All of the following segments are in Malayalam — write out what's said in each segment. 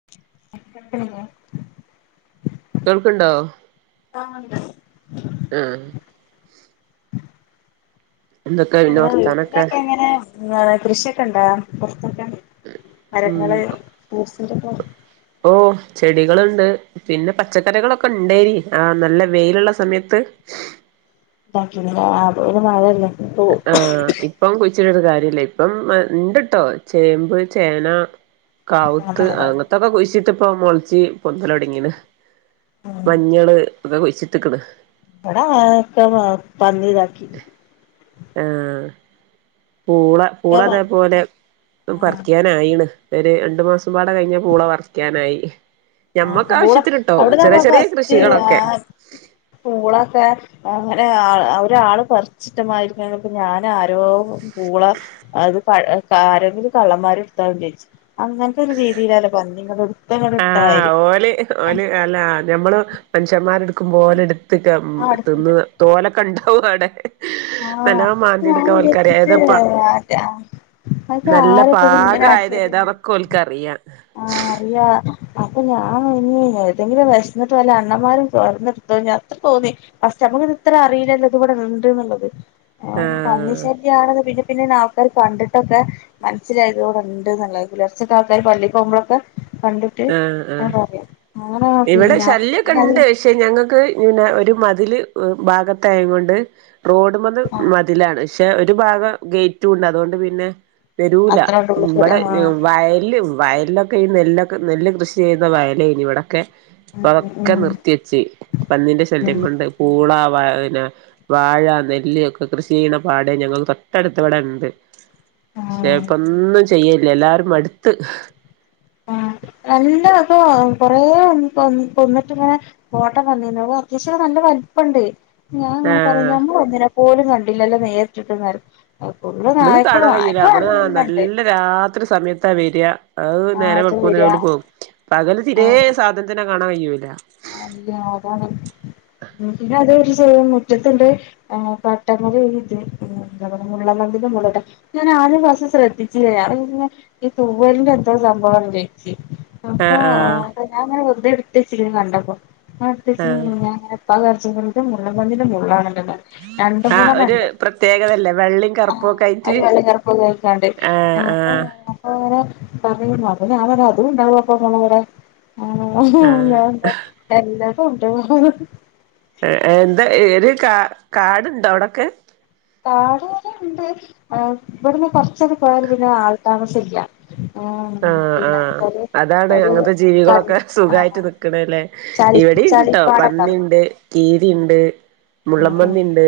[unintelligible] കേൾക്കണ്ടോ ആഹ് ഉണ്ട് ആഹ് ആഹ് എന്തൊക്കെ പിന്നെ നമ്മടെ വർത്താനൊക്കെ വീട്ടിലൊക്കെ അങ്ങനെ കൃഷിയൊക്കെയുണ്ടാ പൊറത്തൊക്കെ ഉം മരങ്ങള് ഫ്രൂട്സിന്റെ ഒക്കെ ഓഹ് ചെടികൾ ഇണ്ട്. പിന്നെ പച്ചക്കറികളൊക്കെ ഇണ്ടയ്നി ആ നല്ലെ വെയിലുള്ള സമയെത്ത് ഇതാകിന്ലെ അപ്പൊ പിന്നെ മഴല്ലേ [unintelligible] ആഹ് ഇപ്പം കുഴിച്ചിട്ട് കാര്യല്ല്യാ ഇപ്പം ഇണ്ട്ട്ടോ ചേമ്പ്, ചേന കാവുത്ത് അതാണ് അങ്ങത്തൊക്കെ കുയ്ചിട്ട്പ്പോ മൊള്ച്ച് പൊന്തെല് തൊട്ങ്ങീണ്. ഉം മഞ്ഞള് ഇത് കുയ്ച്ച്ട്ട്ക്ക്ണ്. ഇവടെ അഹൊക്കെ പന്നി ഇതാക്കി. ആഹ് പൂള പൂള. ഒക്കെ പന്നി അതേപോലെ ആഹ് പർക്കി നായിണ് ഒര് രണ്ട് മാസം പാടെ കഴ്ഞാ പൂള പറിക്കാനായി. ഞമ്മക്ക് ആഹ് പൂള ആവശ്യത്തിന്ട്ടോ അവിട്ന്നാ ചെറിയ പോ ചെറിയ ഫസ്റ്റ് കൃഷികളൊക്കെ ആഹ് പൂളൊക്കെ അങ്ങെനെ ഒരാള് പർ ഇഷ്ട്ട മാരി [unintelligible] ഞാനാരോ പൂള അത് പ്പ ആരെങ്കിലും കള്ളന്മാര് ഇട്ത്തോ വിജാരിച്ച് അങ്ങൻതൊരു രീതിയിലാണ് പന്നി [unintelligible] ആഹ് ഓല്, ഓല് അല്ല ഞമ്മള് മൻഷ്യന്മാര് എട്ക്കുംപോലെ ഇട്ത്ത്ക്ക ആഹ് തിന്ന് അടുത്തുണ്ട് തോലൊക്കെ ഇണ്ടാവും അവിടെ ആണോ നല്ലോം ഞാൻ മാന്തിയെടുക്കാൻ ഓൽക്കറിയ ഏതപ്പാ വിചാരിച്ചിട്ട് അത് നല്ലെ ആരപ്പത് ഇങ്ങനെ പാകയെത് ആക്കിയത് ഏതാന്നൊക്കെ ഓല്ക്കറിയാം. ആഹ് അറിയാ അപ്പൊ ഞാൻ ഇനി ഏതെങ്കിലും വെഷ്ന്നിട്ട് വല്ല അണ്ണമാരും തൊര്ന്ന് എട്തൊ അത്രതോന്നി. ഫസ്റ്റ് അപ്പൊ അമ്മക്ക് ഇത് ഇത്ര അറിയില്ലല്ലോ ഇത് ഇവടെ ഇണ്ട്ന്ന്ള്ളത്. ഏഹ് പന്നി ആഹ് [unintelligible] ശെരിയാണ് പിന്നെ പിന്നെ ആൾക്കാര് കണ്ടിട്ടൊക്കെ മനസ്സിലായത് ഇവടെ ഇണ്ട്ന്ന് ഇല്ലത് പുലെർച്ചൊക്കെ ആൾക്കാര് പള്ളിക്ക് പോകുമ്പളൊക്കെ കണ്ട് ട്ട് ആഹ് ആഹ് ഇങ്ങെനെ പറയാം അങ്ങെനെ പിന്നെ പിന്നെത് പക്ഷേ ഞങ്ങക്ക് ഒര് മതില് ഭാഗത്തായങ്ങൊണ്ട് റോഡ്മ്മന്ന് ആഹ് മ മതിലാണ് പക്ഷേ ഒര് ഭാഗം ഗേയ്റ്റുണ്ട് അതുകൊണ്ട് പിന്നെ വെരൂല അത്ര ഉള്ളൂ ഇവടെ ആഹ് വയല് വയലിലൊക്കെ ഈ നെല്ലൊ ക് ന്നെല്ല് കൃഷിചെയ്യുന്ന വയലെയ്നി ഇവടൊക്കെ ഉം ഇപ്പൊ അതൊക്കെ ഉം നിർത്തി വെച്ച് പന്നിന്റെ ഉം ശല്യംകൊണ്ട് പൂളാ വ പിന്നെ വാഴ, നെല്ല് ഒക്കെ കൃഷി ചെയ്യ്ണെ പാടെയ് ഞങ്ങൾ തൊട്ടടുത്ത് ഇവടെണ്ട്. പക്ഷേ ആഹ് ഇപ്പൊന്നും ചെയ്യലില്ല എല്ലാരും മട്ത്ത് ആഹ് ന്നല്ലെതാ കൊറെ കൊന്ന് കൊന്ന്ട്ട് ഇങ്ങെനെ ഫോട്ടം വന്നീന്നു അപ്പെ അത്യാവിശ്യം നല്ലെ വൽപണ്ട്. ഞാന് ഇങ്ങെനെ പറയും ആഹ് ഞമ്മള് ഒന്നിനെ പോലും കണ്ടില്ലല്ലോ നേരിട്ടിട്ട് പറയും [unintelligible] ഫുള്ള് നമുക്ക് നായ്ക്കള് കാണാൻ കഴിയൂല നായ്ക്കള് നമ്മള് ന്നല്ലെണ്ട്. നല്ല രാത്രി സമയത്താ വെരാ അയ് ആഹ് നേരം അത് വെള്ക്കുമ്പൊത്തിന് വരാ ഓല് പോവും പകല് തിരെ സാദ ത്തിനെ കാണാൻ കയ്യുല. ആഹ് അല്ല അതാണ് ഉം പിന്നെ അത്ചെയ്യും മുറ്റെത്ത്ണ്ട് ഏഹ് പട്ടമ്മെല് ഇത് എന്താപറിയ മുള്ളെൻ പന്നിന്റെ [unintelligible] ഞാനാദ്യ പ്രാവിശ്യം ശ്രദ്ധിച്ചില്ല ഞാനത് പിന്നെ ഈ തൂവെലിന്റെ എന്തോ സംഭവാ വിജാരിച്ച്. അപ്പോ ആഹ് ആഹ് ഞാങ്ങനെ വെർതെ ഇട്ത്തെച്ചിര്ന്നു കണ്ടപ്പോ ഞാൻ ഇട്ത്ത് വെച്ച് ആഹ് ഞാനിങ്ങനെ [unintelligible] മുള്ളെൻ പന്നീന്റെ മുള്ളാണല്ലോ [unintelligible] രണ്ട് ആഹ് മൂന്നെണ്ണം ഒരു ഇണ്ട് പ്രത്യേകതല്ലേ വെള്ളയും ആഹ് കറുപ്പും ഒക്കെ ആയിട്ട് ഒര് വെള്ളി കർപ്പൊക്കെ അയ്ക്കാണ്ട്. ആഹ് ആഹ് [unintelligible] അപ്പെ അങ്ങെനെ പർഞ് അപ്പൊ ഞാൻ പർഞ് അതും ഇണ്ടാവും അപ്പൊ ഞമ്മളെ ഇവടെ ആഹ് [unintelligible] എല്ലാതുണ്ട് അഹ്. എന്താ ഏത് കാ കാട്ണ്ടോ അവ്ടൊക്കെ കാട് ഇങ്ങെനെണ്ട് ഏ ഇവെട്ന്ന് കൊർച്ചണ് പോയാൽ പിന്നെ ആൾ താമസം ഇല്ല്യാ ആഹ് പിന്നെ ആഹ് ഒര് അതാണ് ഒര് കണ് ആഹ് ക്ക്ണ്ലെ ചളി ഇവെടീണ്ട്ട്ടോ ചളിപ്പാടം ഉണ്ടാവില്ലേ പന്നിണ്ട് കീരിണ്ട് ഉം ഉം മുള്ളമ്പന്നിണ്ട്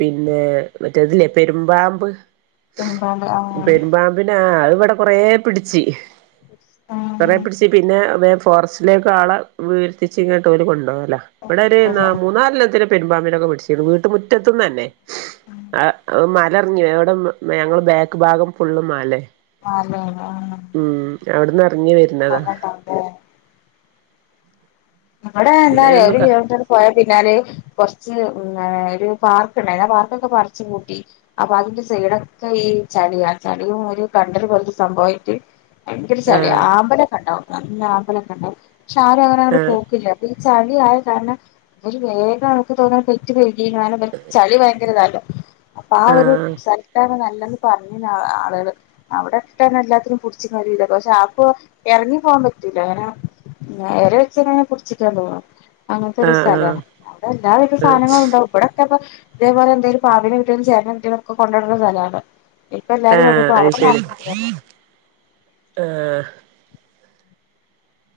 പിന്നെ മറ്റേതില്ലേ പെരുമ്പാമ്പ് ഉം പാണ്ട് ആഹ് പെരുമ്പാമ്പ് പിന്നാ അത് ഇവിടെ കൊറേ പിടിച്ചി കൊറെ ആഹ് പിടിച്ച് പിന്നെേ വേ ഫോറസ്റ്റിലേക്കളെ വരിത്തിച്ച് ഇങ്ങോട്ട ഓല് കൊണ്ടു പോകല ഇവിടെര് ന എന്തൂരാ മൂന്നാലെണ്ണത്തിനെ പെരുമ്പാമ്പിനെക്കെ പിടിച്ചിരുന്നു വീട്ട് മുറ്റത്ത്ന്നന്നെ റിഞ്ഞു എവിടെ ഞങ്ങള്ൾ ബാക്ക് ഭാഗം ഫുള്ളും മലയ മലയല്ലേ ഉം അവിടന്ന്റങ്ങി വര [inaudible] ഇമ്മടെ എന്താ പിന്നെ അറിയോ അയിനൊന്നും ഒരു ക കിലോറ്റർ പോയ പിന്നല് കൊറച്ച് ഒരു പാർക്ക് ഉണ്ടായിരുന്നു ആഹ് പാർക്കൊക്കെ പറച്ച് കൂട്ടി അപ്പൊ അതിന്റെ സൈഡൊക്കെ ഈ ചളിയാ ചളിയും ഒരു കണ്ടര് പോലത്തെ സംഭവമായിട്ട് ഭയങ്കരി ചളിയ ആഹ് ആപലക്കണ്ടാവും നല്ല ആപലക്കണ്ടവും പക്ഷെ ആരങ്ങനെ ആഹ് പോക്കില്ല അപ്പൊ ഈ ചളിയ ആയ കാരണം ഇര് വേഗം നമുക്ക് തോന്നാ ഴുകാലും ചളി ഭയങ്കരതാല്ലോ അപ്പൊ ആഹ് ഒരു സ്ഥലത്തണ് നല്ലത് പറഞ്ഞിന് ആ ആളുകള് അവിടക്കെ എല്ലാത്തിനും പുടിച്ചിക്കാൻ കഴിയില്ല പക്ഷെ ആപ്പോ ഇറങ്ങി പോകാൻ പറ്റൂല്ല അങ്ങനെ നേരെ വെച്ചനെ പുടിച്ചിയ്ക്കാൻ തോന്നും അങ്ങനത്തെ ആഹ് ഒരു ആഹ് സ്ഥലമാണ് അടെ എല്ലാവിത സാധനങ്ങളും ഉണ്ടാവും ഇവിടൊക്കെ ഇപ്പൊ ഇതേപോലെ എന്തേലും പാമ്പിനെ കിട്ടിയാലും ചേരനേ കിട്ടിയാലും ഒക്കെ കൊണ്ടട്ടുന്ന സ്ഥലമാണ് ഇപ്പൊ എല്ലാവാരും ആഹ് അത് ശരി [inaudible] ആഹ്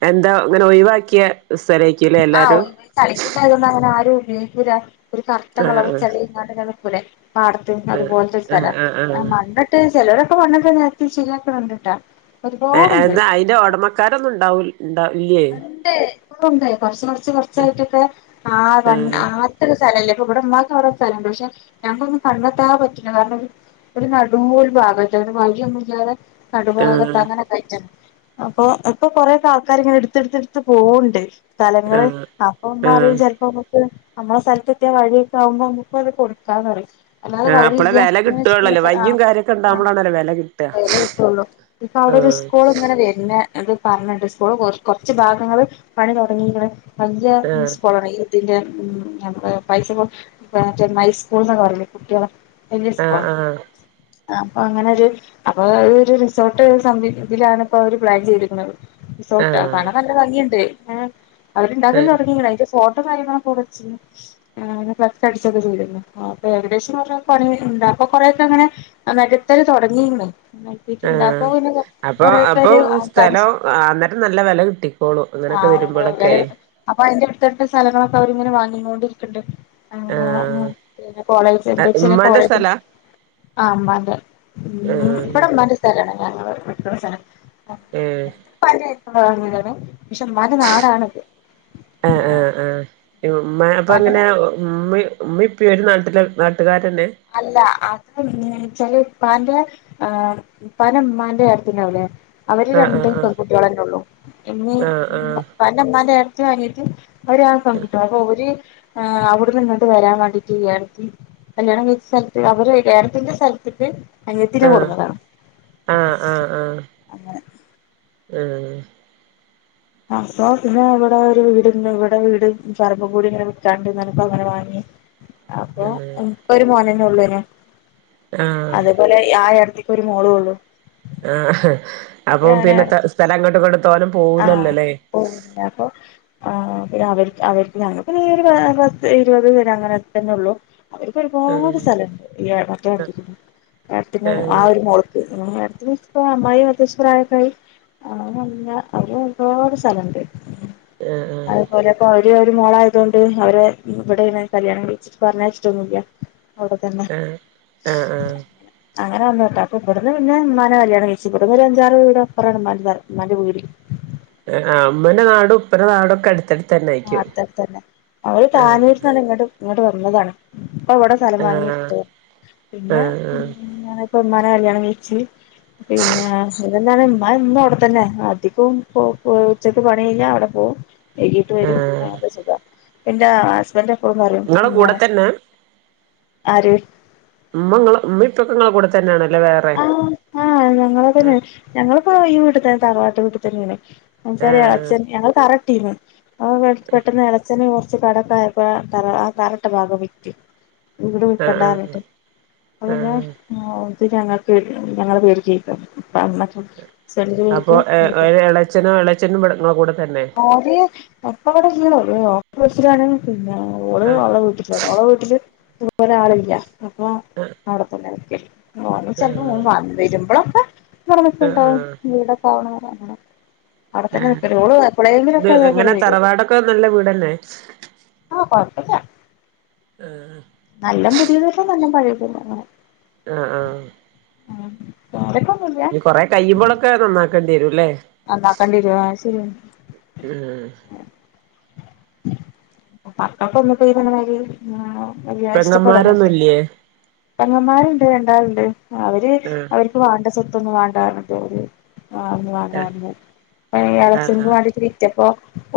എന്താ അങ്ങനെ ഒഴിവാക്കിയ സ്ഥലക്കല്ലേ എല്ലാരും ചളിക്കൂട്ട ആയതുകൊണ്ട് അങ്ങനെ ആരും ഉപയോഗിക്കുല്ല ഒരു കറത്ത ആഹ് കളർ ചെളി ഇങ്ങട് നിക്കുല്ലെ പാട അതുപോലത്തെ ഒരു സ്ഥല ആഹ് മണ്ണ്ട്ട് ചിലവരൊക്കെ മണ്ണിട് നേരത്തി ശെരിയാക്കണ് ഇണ്ട്ട്ടാ ഏ എന്നാ അതിന്റെ ഉടമക്കാരൊന്നും ഉണ്ടാവു ഉണ്ടാ വില്ലേ ണ്ട് കുറച്ച് കൊറച്ച് കൊറച്ചായിട്ടൊക്കെ ആ വ ആഹ് ഇത്ര സ്ഥലല്ലേപ്പൊ ഇവിടെ ഉമ്മാക്ക് അവരുടെ സ്ഥലമുണ്ട് പക്ഷെ ഞുക്കൊന്നും കണ്ടെത്താ പറ്റില്ല കാരണം ഇവ ഒരു നടു ഒരു ഭാഗത്ത ഇങ്ങനെ വഴി ഒന്നും ഇല്ലാതെ കടുഭാഗത്ത് ആഹ് അങ്ങനെൊക്കെ ആയിട്ട ആണ് അപ്പൊ ഇപ്പൊ കൊറേ ആൾക്കാര് ഇങ്ങനെ എടുത്ത്ടുത്ത്ടുത്ത് പോവണ്ട് സ്ഥലങ്ങള് ആഹ് അപ്പൊ ഉമ്മ ആഹ് പറയും ചിലപ്പോ നമുക്ക് നമ്മളെ സ്ഥലത്തെത്തിയാ വഴിയൊക്കെ ആകുമോ നമുക്ക അത് കൊടുക്കാന്ന്റിയും അല്ലാതെ ആഹ് അപ്പളെ വഴിയില്ല്യ വെല കിട്ടുകയുള്ളല്ലോ [unintelligible] വയ്യും കാര്യൊക്കെ ആഹ് ആഹ് ഉണ്ടാവുമ്പോളാണല്ലോ വെല കിട്ടുക വേല കിട്ടള്ളു ഇപ്പൊ അവിടെ ഒരു ആഹ് സ്കൂൾ ഇങ്ങനെ വരുന്ന അത് പറഞ്ഞിണ്ട് സ്കൂള് കൊ കുറച്ച് ഭാഗങ്ങള് പണി തുടങ്ങിയിക്കണ് വലയ ആഹ് സ്കോള അതിന്റെ ഉം നമ്മള് പൈസപ്പം [inaudible] സ്കൂൾന്ന് പറയല്ല കുട്ടികളെ വല്യ സ്കൂള ആഹ് ആഹ് അപ്പൊ അങ്ങനെ ഒരു അപ്പൊ ഒരു റിസോർട്ട് സംതി ഇതിലാണ്പ്പോ അവര് പ്ലാൻ ചെയ്തിക്കണത് പണ ആഹ് നല്ല ഭംഗിയുണ്ട് ഏഹ് അവര്ണ്ടാക്കന്ന് ആഹ് തുടങ്ങി അതിന്റെ ഫോട്ടോ കാര്യങ്ങള കൊറച്ച് ആഹ് ഫ്ലക്സ് അടിച്ചൊക്കെ ചെയ്തിക്കിന് അപ്പൊ ഏകദേശം പറഞ്ഞ പണി ഉണ്ട അപ്പൊ കൊറേൊക്കെ അങ്ങനെ നേഖത്തല് തുടങ്ങിക്കണ് നികത്തിട്ടുണ്ട് ആഹ് അപ്പൊ ഇനെ അപ്പൊ അപ്പൊ കൊറെക്കൊരു ആൾ സ്ഥലം താമസം അന്നേരം നല്ല വില കിട്ടിക്കോളും അങ്ങനെയൊക്കെ വരുമ്പോളൊക്കെ ആഹ് അപ്പൊ അതിന്റെ അടുത്തടുത്തെ സ്ഥലങ്ങളൊക്കെ അവരിങ്ങനെ വാങ്ങിങ്ങോണ്ടിരിക്കുന്നുണ്ട് ആഹ് [unintelligible] പിന്നെ കോളേജ് എന്തെച്ചാല് ഉമ്മാന്റെ കോളേജ് സ്ഥലാ ആഹ് ഉമ്മാൻ്റെ ഉം ആഹ് ഇവടെ ഉമ്മാൻ്റെ സ്ഥലാണ് ഞങ്ങള് നിക്ക്ണ സ്ഥലം ഏഹ് [unintelligible] നാടാണിത് ആഹ് ആഹ് ആഹ് ഇ യുമ്മ അപ്പ ഉപ്പാന്റെ എങ്ങനെ ഉമ്മയും ഉമ്മയും ഉപ്പയും ഒരു നാട്ടില് നാട്ടുകാരെന്നെയാ അല്ലാ അത് എങ്ങനെയാച്ചാല് ഉപ്പാന്റെ ആഹ് ഉപ്പാന്റെ ഉമ്മാന്റെ ഏട്ത്തിണ്ടാവുലെ? അവര് ആഹ് ആഹ് രണ്ടും ആഹ് പെൺകുട്ട്യോളെന്നെയുള്ളൂ ഇമ്മിം ആഹ് ആഹ് ഇപ്പാന്റെ ഇമ്മാന്റെ ഏട്ത്തി അനിയത്തും അവര് ആ പെൺകുട്ട്യേള് അപ്പൊ ഓല് ഏഹ് അവിടെന്ന്ങ്ങട്ട് വരാൻ വേണ്ടീട്ട് ഏടത്തി കല്യാണം കഴി സ്ഥൽത്ത് അവര് ഏടത്തീന്റെ സ്ഥലത്ത്ക്ക് അനിയത്തീനെ കൊടുന്നതാണ്. ആഹ് ആഹ് അങ്ങനെ ആഹ് അപ്പൊ പിന്നെ ഇവിടെ ഒരു വീട് ഇണ്ട് ഇവിടെ വീട് പറമ്പും കൂടി ഇങ്ങനെ വിക്കാണ്ട്ന്ന് പർഞ്ഞപ്പോ അങ്ങനെ വാങ്ങി. അപ്പൊ എനക്ക്പ്പൊരു മോനെന്നെ ഉള്ളോനു ആഹ് ആഹ് അങ്ങനെ അതേപോലെ ആ ഏടത്തി ഇപ്പൊരു മോളുള്ളൂ. ആഹ് അപ്പം പിന്നെ ത സ്ഥലം അങ്ങട്ടും ഇങ്ങട്ടും തോനെ പോവൂലല്ലോലെ. [unintelligible] അപ്പം ആഹ് പിന്നെ അവര്ക് അവര്ക്ക് ഞങ്ങക്ക് പിന്നെ ഒരു പത്ത് ഇരുപത് പേരെ അങ്ങനെക്കെത്തെന്നെയുള്ളു. അവര്ക്ക് ഒരുപാട് ആഹ് സ്ഥലണ്ട് ഈ മറ്റേ ഏടത്തിക്കെന്നെ ഏടത്തിന്റെ ആ ആഹ് ഒരു മോള്ക്ക് ഏട്ത്തിന്റെ ഇപ്പൊ അമ്മായി ഏകദേശം പ്രയക്കായി [unintelligible] അവര് ഒരുപാട് സ്ഥലണ്ട് ആഹ് ആഹ് അതേപോലെ ഇപ്പ അവര് ഒര് മോളായതോണ്ട് അവരെ ഇവിടെയാണ് കല്യാണം കഴിച്ചിട്ട് പറഞ്ഞയച്ചിട്ടൊന്നുല്ലാ. അവിടെ തന്നെ ആഹ് ആഹ് ആഹ് അങ്ങനെ അങ്ങനെ വന്നാട്ടോ അപ്പൊ ഇവിടുന്ന് പിന്നെ ഉമ്മാനെ കല്യാണം കഴിച്ച് ഇവിടുന്നൊരു അഞ്ചാറ് വീടപ്പറണ് ഉമ്മാന്റെ തറ ഉമ്മാൻ്റെ വീട്. ആഹ് ആഹ് ഇമ്മന്റെ നാടും ഉപ്പന്റെ നാടും ഒക്കെ അടുത്തട് ആഹ് അടുത്തടുത്തന്നെ അവള് ആഹ് താന്നൂര്ന്നാണ് ഇങ്ങട്ട് വന്നതാണ്. ഇപ്പൊ ഇവിടെ സ്ഥലം ആഹ് വാങ്ങിട്ത്തു പിന്നെ ആഹ് ഉം ആഹ് അങ്ങനെ ഇപ്പം ഉമ്മാനെ കല്യാണം കഴിച്ച് പിന്നാ അതെന്നെയാണ് ഉമ്മ എന്നും അവിടെത്തന്നെ അധികോം ഇപ്പൊ ഉച്ചക്ക് പണി കഴിഞ്ഞാ അവിടെ പോവും [unintelligible] ട്ട് വെരും ആഹ് അതുകൊണ്ട് സുഖാ ഇപ്പ എന്റെ ഹസ്ബൻഡ് എപ്പഴും പറയും നിങ്ങളെ പിന്നാ കൂടെ തന്നെ ആര് ഉമ്മങ്ങളെ ഉമ്മേം ഉപ്പെക്കെങ്ങളെ കൂടെ തന്നെയാണല്ലേ വേ ആഹ് ആഹ് ഞങ്ങളെ തന്നെ ഞങ്ങളിപ്പോ ഈ വീട്ട് തന്നെ തറവാട്ട് വീട്ടി തന്നെയാണെ [unintelligible] ആഹ് എളച്ഛൻ ഞങ്ങള് തറട്ടീന്ന് അപ്പം പെട്ടെന്ന് എളേച്ഛന് ഹോ ച്ച് കടക്കെ ആയപ്പൊ തറ ആഹ് തറട്ട ഭാഗം വിറ്റ് ഇവടെ ആഹ് വിക്കണ്ടാന്ന് ആഹ് പറഞ്ഞിട്ട് അപ്പ പിന്നെ ആഹ് ഉം ഇത് ഞങ്ങ വീട് ഞങ്ങളെ പേര്ക്ക് എഴുതി തന്ന് [unintelligible] ചെലര് [unintelligible] ച്ഛനോ എളച്ഛനും ഇവടെ ഇങ്ങളെ കൂടെ തന്നെ. ഓര് ഇപ്പവിടെ ഇല്ലാ ഓല് [unintelligible] പിന്നെ ഓള് ആഹ് ഓളെ വീട്ട് [unintelligible] ഓളെ വീട്ടില് ഇതു പോലെ ആളില്ലാ. അപ്പൊ അവടെത്തെന്നെ നിക്കല് ആഹ് ചെലപ്പോ ഓൻ വൻ വെരുമ്പളൊക്കെ ആഹ് നിക്ക്ണ്ടാവും ആഹ് വീടൊക്കെ ആവണ വെരെ അങ്ങനെ അവടെത്തെന്നെ നിക്കല് ഓള് എപ്പേളെങ്കിലൊക്കെ ഇതെ പോലെ വെരും ഒക്കെ നല്ല വീടല്ലെ ആ കൊഴപ്പില്ല്യ ആഹ് നല്ല പുതിയതുല്ല നല്ലം പയയെതുല്ല അങ്ങനെ ആഹ് ആഹ് ആഹ് [inaudible] ഇനി കൊറെ കഴിയുമ്പോളൊക്കെ നന്നാക്കേണ്ടി വരുല്ലേ നന്നാക്കണ്ടിരു ആ ശരി ആണ്. ഉം മക്കൾക്ക് ഒന്ന് ഈ പറഞ്ഞ മാതിരി ആ വല്ലാതെ ഇഷ്ടപ്പെടുന്നില്ല പെങ്ങന്മാരൊന്നുംല്ലേ പെങ്ങന്മാര്ണ്ട് രണ്ടാള്ണ്ട് അവര് ആഹ് അവർ.. ഇപ്പവാണ്ട സ്വത്തൊന്നും വേണ്ടാന്ന് പറഞ്ഞിട്ട് ഓല്.. ആഹ് [unintelligible] എളേച്ചൻക്ക് ആഹ് വാണ്ടിട്ട് [unintelligible] അ പ്പോ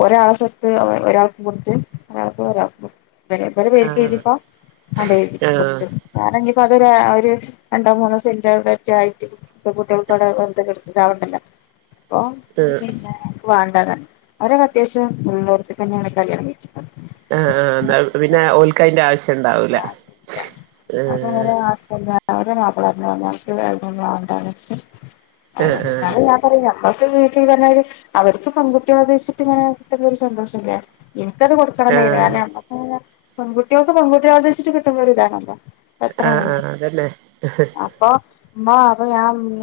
ഒരാളെ സ്വത്ത് ഒരാൾക്ക് കൊടുത്ത് ഒരാളത് ഒരാൾക്ക് കൊടുത്തു ഇബ ഇവരെ പേര്ക്ക് ആഹ് എഴുതിപ്പ അടെ എഴുതി ആഹ് ആഹ് കൊടുത്ത് വേറെന്നിപ്പതൊ ഒരു രണ്ടോ മൂന്നോ സെന്റോ എവിടെറ്റായിട്ട് ഇപ്പ കുട്ടയോൾക്കോടെ വെറുതെ കെടന്ന് താവണ്ടല്ലോ പ്പോ ആഹ് പിന്നേ വാണ്ടതാ അവരൊക്കെ അത്യാവശ്യം ഉള്ളോട് ത്ത് ക്കെന്നേണ് കല്യാണം കഴിച്ച്ക്ക്ന്നത് ആ ന്നാ പിന്നെ ഓൽക്കയിന്റെ ആവശ്യണ്ടാവൂല അസ്മാ വിൻ്റെ മാപ്പള പറഞ്ഞു [unintelligible] [unintelligible] ആഹ് ആഹ് നമ്മക്ക് വീട്ടിന്ന് പറഞ്ഞ മാതിരി അവർക്ക് പെൺകുട്ടി ഉദ്ദേദിച്ചിട്ട ഇങ്ങനെ കിട്ടുന്നരു സന്തോഷല്ലെ [unintelligible] എനിക്കത് കൊടുക്കണ നിന്നു ആഹ് കാരണം നമക് പെൺകുട്ട്യോൾക്ക് പെൺകുട്ട്യോൾത് ഉദ്ദേശിച്ചത് കിട്ടുമ്പോ ഒരിതാണല്ലോ ആഹ് ആഹ് അതന്നെ അപ്പ ഉമ്മ അപ്പൊ ഞാ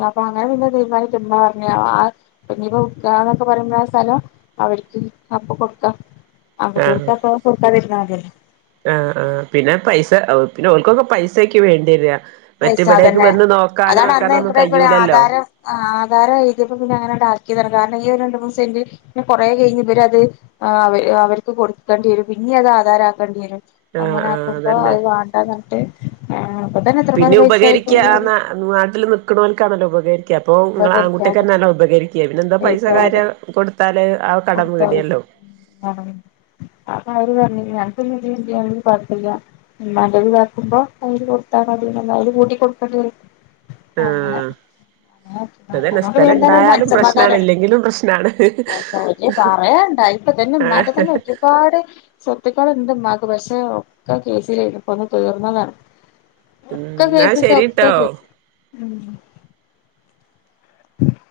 അപ്പൊ അങ്ങനെ പിന്നെ തീരുമാനിച്ചിട്ട് ഇമ്മ പറഞ്ഞ് പിന്നീപ്പ വിക്കാന്നൊക്കെ പറയുമ്പോഴ ആ സ്ഥലം അവർക്ക് അപ്പൊ കൊടുക്കാം ആഹ് ആൺകുട്ട്യോള്ക്കപ്പോ കൊടുക്കാതിരുന്നാ മതില്ലോ ആഹ് ആ പിന്നെ പൈസ പിന്നെ ഓല്ക്കൊക്കെ പൈസക്ക് വേണ്ടി വെരാ പൈസാ അതന്നെ അതാണ് അന്ന് ഇവിടൊക്കെ ഒരു കഴിയൂലല്ലോ ആധാരം ആ ആധാര എഴുതിയപ്പ പിന്നെ അങ്ങനെണ്ടാക്കിതാണ് കാരണം ഈ ഒരു രണ്ട് മൂന്ന് സെന്റ് പിന്നെ കൊറെ കഴിഞ്ഞു ഇവര് അത് ആ അവ അവർക്ക് കൊടുക്കേണ്ടി വരും പിന്നെ അത് ആധാര ആക്കേണ്ടി വരും ആഹ് അങ്ങനെ ആഹ് ആക്കുമ്പോ അതന്നെ അത് വാണ്ട ന്നിട്ട് അപ്പൊ തന്നെ എത്ര പേരെ പിന്നെ പൈസ ഉപകരിക്ക ആയിപോയി ആ നാട്ടിൽ നിക്കണോൽക്കാണല്ലോ ഉപകരിക്ക ക്ക്യ അപ്പൊ നിങൾ ഉപകരിക്കാതെന്നെ ആൺകുട്ടിയോക്കെന്നല്ലെ ഉപകരിക്കാ പിന്നെന്താ പൈസ ഉപയോഗിക്കാതെ കാര്യം കൊടുത്താല് ആ കടം വീടിയല്ലോ ആഹ് അത് അവര് പറഞ്ഞ് ഞങ്ങൾക്ക് ന്ന് ഇതിലില്ലെങ്കിലും കൊഴപല്ല്യ ഉമ്മാന്റെ ത് ഇതാക്കുമ്പോ അ യില് കൊടുത്താൽ മതിന്ന് [unintelligible] അതില് കൂട്ടി കൊടുക്കേണ്ടി വരും അങ്ങനെ ആഹ് അങ്ങനെ ആക്കി അതന്നെ അതുകൊണ്ട് പിന്നെ സ്ഥലം എന്തായാലും ഒരു ഇണ്ടായാലും പ്രശ്നാണ് ഇല്ലെങ്കിലും പ്രശ്നാണ് ശരിയ പറയാണ്ടോ ഇപ്പൊ തന്നെ ആഹ് ഉമ്മാന്റെ തന്നെ ഒരുപാട് സ്വത്തുക്കള്ണ്ട് ഉമ്മാക്ക് പക്ഷെ ഒക്കെ കേസിലായിരുന്നു ഇപ്പ ഒന്ന് തീർന്നതാണ് [unintelligible] ഒക്കെ എന്നാ കേസിച്ച ഒക്ക ശരിട്ടോ കേസ് ഉം [inaudible]